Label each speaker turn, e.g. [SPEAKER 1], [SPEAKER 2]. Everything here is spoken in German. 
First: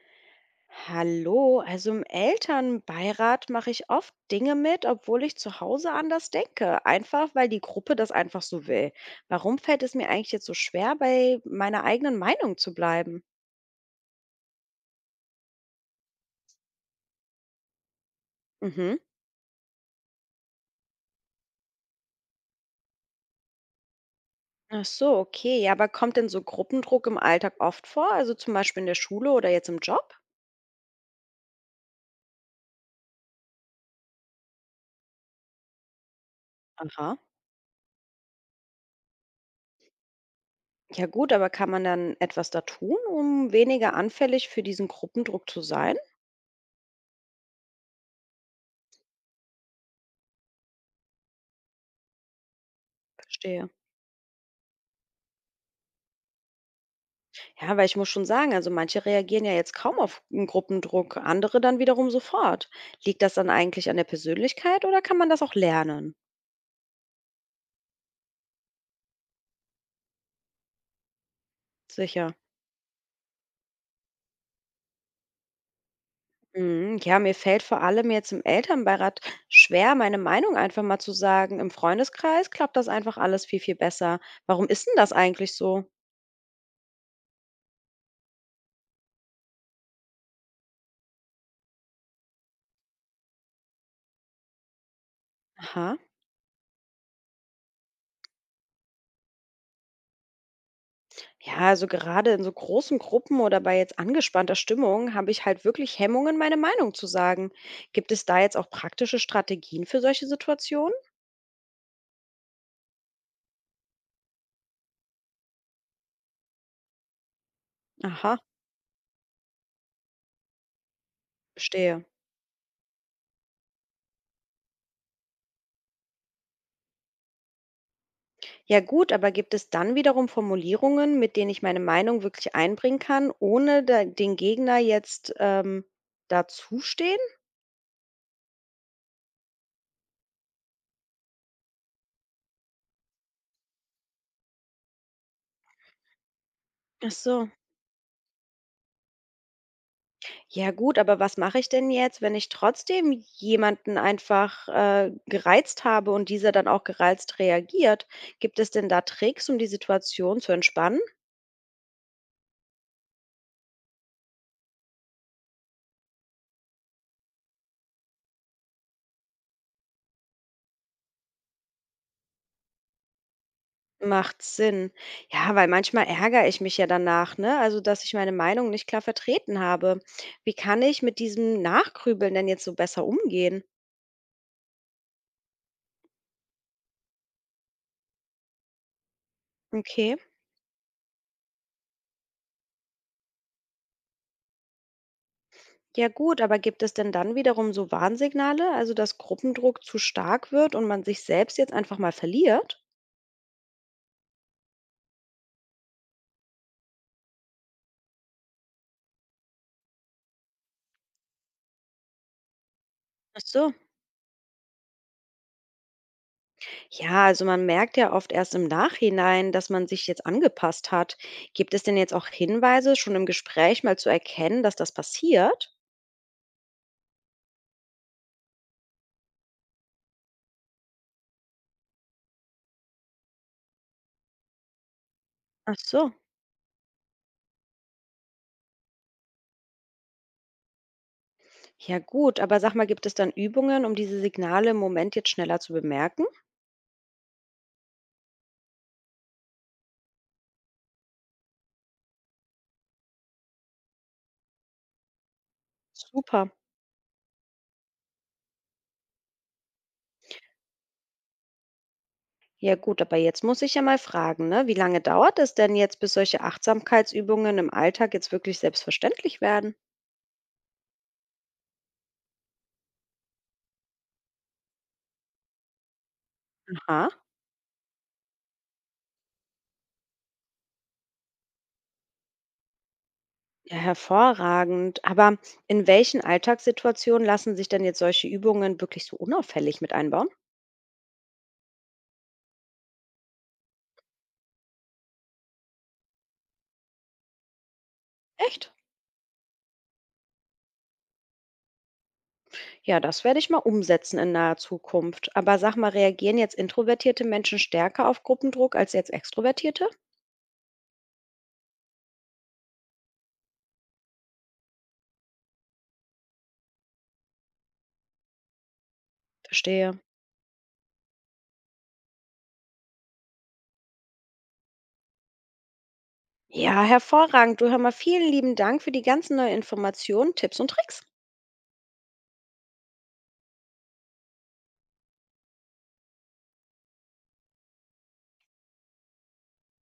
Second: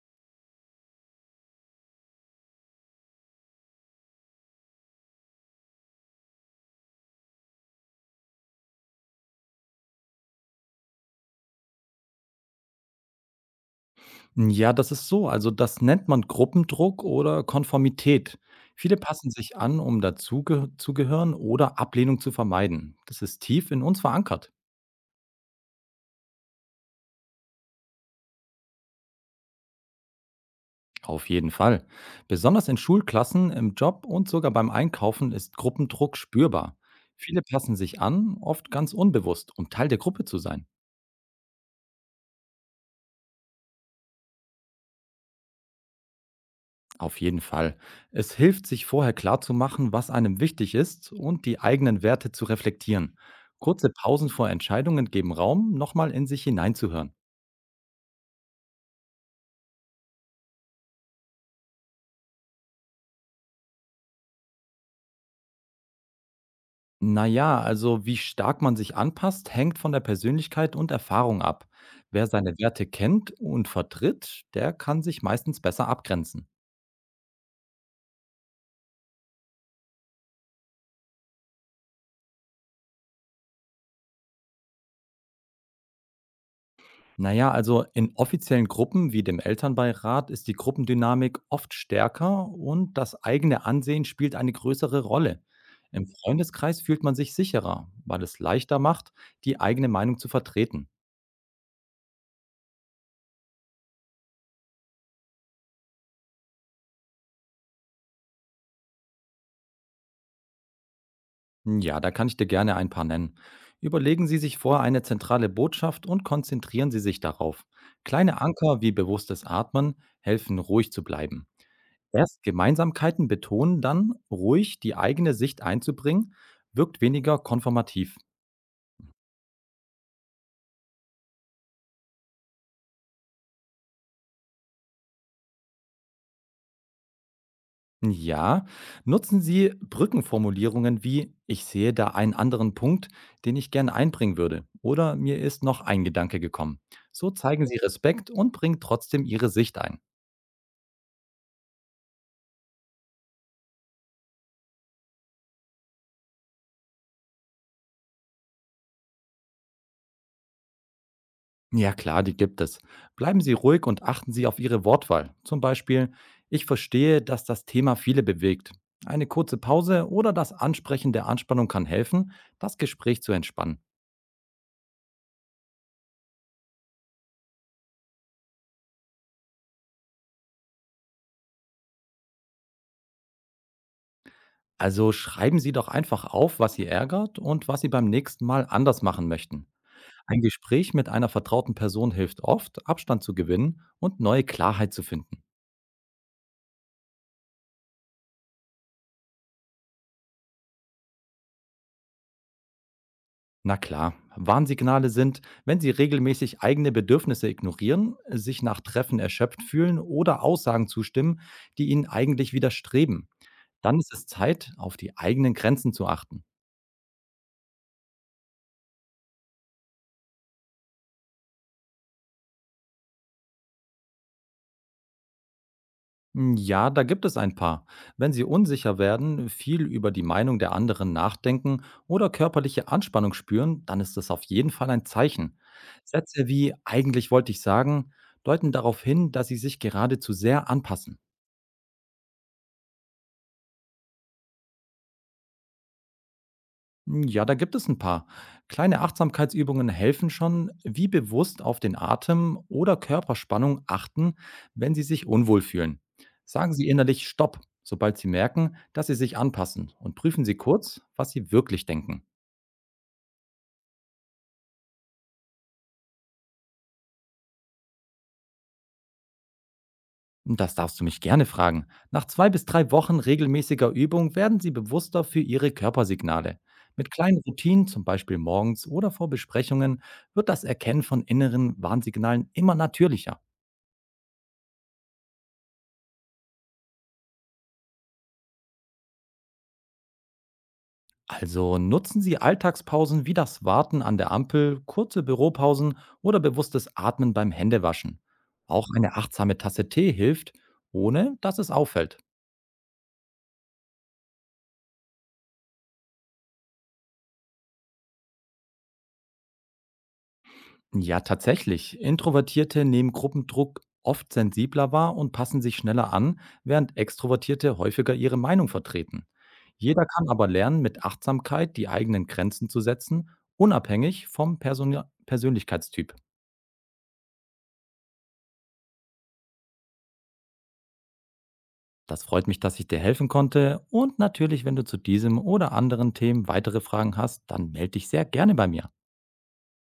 [SPEAKER 1] Hallo, also im Elternbeirat mache ich oft Dinge mit, obwohl ich zu Hause anders denke. Einfach, weil die Gruppe das einfach so will. Warum fällt es mir eigentlich jetzt so schwer, bei meiner eigenen Meinung zu bleiben?
[SPEAKER 2] Ja, das ist so. Also das nennt man Gruppendruck oder Konformität. Viele
[SPEAKER 1] Mhm.
[SPEAKER 2] passen sich an, um dazuge oder Ablehnung zu vermeiden. Das ist tief in uns verankert.
[SPEAKER 1] Ach so, okay. Ja, aber kommt denn so Gruppendruck im Alltag oft vor? Also zum Beispiel in der Schule oder jetzt im Job?
[SPEAKER 2] Auf jeden Fall. Besonders in Schulklassen, im Job und sogar beim Einkaufen ist Gruppendruck spürbar.
[SPEAKER 1] Aha.
[SPEAKER 2] Viele passen sich an, oft ganz unbewusst, um Teil der Gruppe zu sein.
[SPEAKER 1] Ja gut, aber kann man dann etwas da tun, um weniger anfällig für diesen Gruppendruck zu sein?
[SPEAKER 2] Auf jeden Fall. Es hilft, sich vorher klarzumachen, was einem wichtig ist und die eigenen Werte zu reflektieren.
[SPEAKER 1] Verstehe.
[SPEAKER 2] Kurze Pausen vor Entscheidungen geben Raum, nochmal in sich hineinzuhören.
[SPEAKER 1] Ja, weil ich muss schon sagen, also manche reagieren ja jetzt kaum auf 'n Gruppendruck, andere dann wiederum sofort. Liegt das dann eigentlich an der Persönlichkeit oder kann man das auch lernen?
[SPEAKER 2] Naja, also wie stark man sich anpasst, hängt von der Persönlichkeit und Erfahrung ab. Wer
[SPEAKER 1] Sicher.
[SPEAKER 2] seine Werte kennt und vertritt, der kann sich meistens besser abgrenzen.
[SPEAKER 1] Mhm, ja, mir fällt vor allem jetzt im Elternbeirat schwer, meine Meinung einfach mal zu sagen. Im Freundeskreis klappt das einfach alles viel besser. Warum ist denn das eigentlich so?
[SPEAKER 2] Na ja, also in offiziellen Gruppen wie dem Elternbeirat ist die Gruppendynamik oft stärker und das eigene Ansehen spielt eine größere Rolle.
[SPEAKER 1] Aha.
[SPEAKER 2] Im Freundeskreis fühlt man sich sicherer, weil es leichter macht, die eigene Meinung zu vertreten.
[SPEAKER 1] Ja, also gerade in so großen Gruppen oder bei jetzt angespannter Stimmung habe ich halt wirklich Hemmungen, meine Meinung zu sagen. Gibt es da jetzt auch praktische Strategien für solche Situationen?
[SPEAKER 2] Ja, da kann ich dir gerne ein paar nennen. Überlegen Sie sich vorher eine zentrale Botschaft und konzentrieren Sie sich darauf.
[SPEAKER 1] Aha,
[SPEAKER 2] Kleine Anker wie bewusstes Atmen helfen, ruhig zu bleiben.
[SPEAKER 1] verstehe.
[SPEAKER 2] Erst Gemeinsamkeiten betonen, dann ruhig die eigene Sicht einzubringen, wirkt weniger konformativ.
[SPEAKER 1] Ja gut, aber gibt es dann wiederum Formulierungen, mit denen ich meine Meinung wirklich einbringen kann, ohne da, den Gegner jetzt dazustehen?
[SPEAKER 2] Ja, nutzen Sie Brückenformulierungen wie ich sehe da einen anderen Punkt, den ich gerne einbringen würde oder mir ist noch ein Gedanke gekommen.
[SPEAKER 1] Ach
[SPEAKER 2] So
[SPEAKER 1] so.
[SPEAKER 2] zeigen Sie Respekt und bringen trotzdem Ihre Sicht ein.
[SPEAKER 1] Ja gut, aber was mache ich denn jetzt, wenn ich trotzdem jemanden einfach gereizt habe und dieser dann auch gereizt reagiert? Gibt es denn da Tricks, um die Situation zu entspannen?
[SPEAKER 2] Ja klar, die gibt es. Bleiben Sie ruhig und achten Sie auf Ihre Wortwahl. Zum Beispiel, ich verstehe, dass das Thema viele bewegt. Eine kurze Pause oder das Ansprechen der Anspannung kann helfen, das Gespräch zu entspannen.
[SPEAKER 1] Macht Sinn. Ja, weil manchmal ärgere ich mich ja danach, ne? Also, dass ich meine Meinung nicht klar vertreten habe. Wie kann ich mit diesem Nachgrübeln denn jetzt so besser umgehen?
[SPEAKER 2] Also schreiben Sie doch einfach auf, was Sie ärgert und was Sie beim nächsten Mal anders machen möchten.
[SPEAKER 1] Okay.
[SPEAKER 2] Ein Gespräch mit einer vertrauten Person hilft oft, Abstand zu gewinnen und neue Klarheit zu finden.
[SPEAKER 1] Ja gut, aber gibt es denn dann wiederum so Warnsignale, also dass Gruppendruck zu stark wird und man sich selbst jetzt einfach mal verliert?
[SPEAKER 2] Na klar, Warnsignale sind, wenn Sie regelmäßig eigene Bedürfnisse ignorieren, sich nach Treffen erschöpft fühlen oder Aussagen zustimmen, die Ihnen eigentlich widerstreben.
[SPEAKER 1] Ach so.
[SPEAKER 2] Dann ist es Zeit, auf die eigenen Grenzen zu achten.
[SPEAKER 1] Ja, also man merkt ja oft erst im Nachhinein, dass man sich jetzt angepasst hat. Gibt es denn jetzt auch Hinweise, schon im Gespräch mal zu erkennen, dass das passiert?
[SPEAKER 2] Hm, ja, da gibt es ein paar. Wenn Sie unsicher werden, viel über die Meinung der anderen nachdenken oder körperliche Anspannung spüren, dann ist das auf jeden Fall ein Zeichen.
[SPEAKER 1] Ach so.
[SPEAKER 2] Sätze wie eigentlich wollte ich sagen, deuten darauf hin, dass Sie sich gerade zu sehr anpassen.
[SPEAKER 1] Ja gut, aber sag mal, gibt es dann Übungen, um diese Signale im Moment jetzt schneller zu bemerken?
[SPEAKER 2] Hm, ja, da gibt es ein paar. Kleine Achtsamkeitsübungen helfen schon, wie bewusst auf den Atem oder Körperspannung achten, wenn Sie sich unwohl fühlen.
[SPEAKER 1] Super.
[SPEAKER 2] Sagen Sie innerlich „Stopp“, sobald Sie merken, dass Sie sich anpassen, und prüfen Sie kurz, was Sie wirklich denken.
[SPEAKER 1] Ja gut, aber jetzt muss ich ja mal fragen, ne? Wie lange dauert es denn jetzt, bis solche Achtsamkeitsübungen im Alltag jetzt wirklich selbstverständlich werden?
[SPEAKER 2] Und das darfst du mich gerne fragen. Nach 2 bis 3 Wochen regelmäßiger Übung werden Sie bewusster für Ihre Körpersignale.
[SPEAKER 1] Aha.
[SPEAKER 2] Mit kleinen Routinen, zum Beispiel morgens oder vor Besprechungen, wird das Erkennen von inneren Warnsignalen immer natürlicher.
[SPEAKER 1] Ja, hervorragend. Aber in welchen Alltagssituationen lassen sich denn jetzt solche Übungen wirklich so unauffällig mit einbauen?
[SPEAKER 2] Also nutzen Sie Alltagspausen wie das Warten an der Ampel, kurze Büropausen oder bewusstes Atmen beim Händewaschen.
[SPEAKER 1] Echt?
[SPEAKER 2] Auch eine achtsame Tasse Tee hilft, ohne dass es auffällt.
[SPEAKER 1] Ja, das werde ich mal umsetzen in naher Zukunft. Aber sag mal, reagieren jetzt introvertierte Menschen stärker auf Gruppendruck als jetzt extrovertierte?
[SPEAKER 2] Ja, tatsächlich. Introvertierte nehmen Gruppendruck oft sensibler wahr und passen sich schneller an, während Extrovertierte häufiger ihre Meinung vertreten.
[SPEAKER 1] Verstehe.
[SPEAKER 2] Jeder kann aber lernen, mit Achtsamkeit die eigenen Grenzen zu setzen, unabhängig vom Persönlichkeitstyp.
[SPEAKER 1] Ja, hervorragend. Du hör mal, vielen lieben Dank für die ganzen neuen Informationen, Tipps und Tricks.
[SPEAKER 2] Das freut mich, dass ich dir helfen konnte. Und natürlich, wenn du zu diesem oder anderen Themen weitere Fragen hast, dann melde dich sehr gerne bei mir.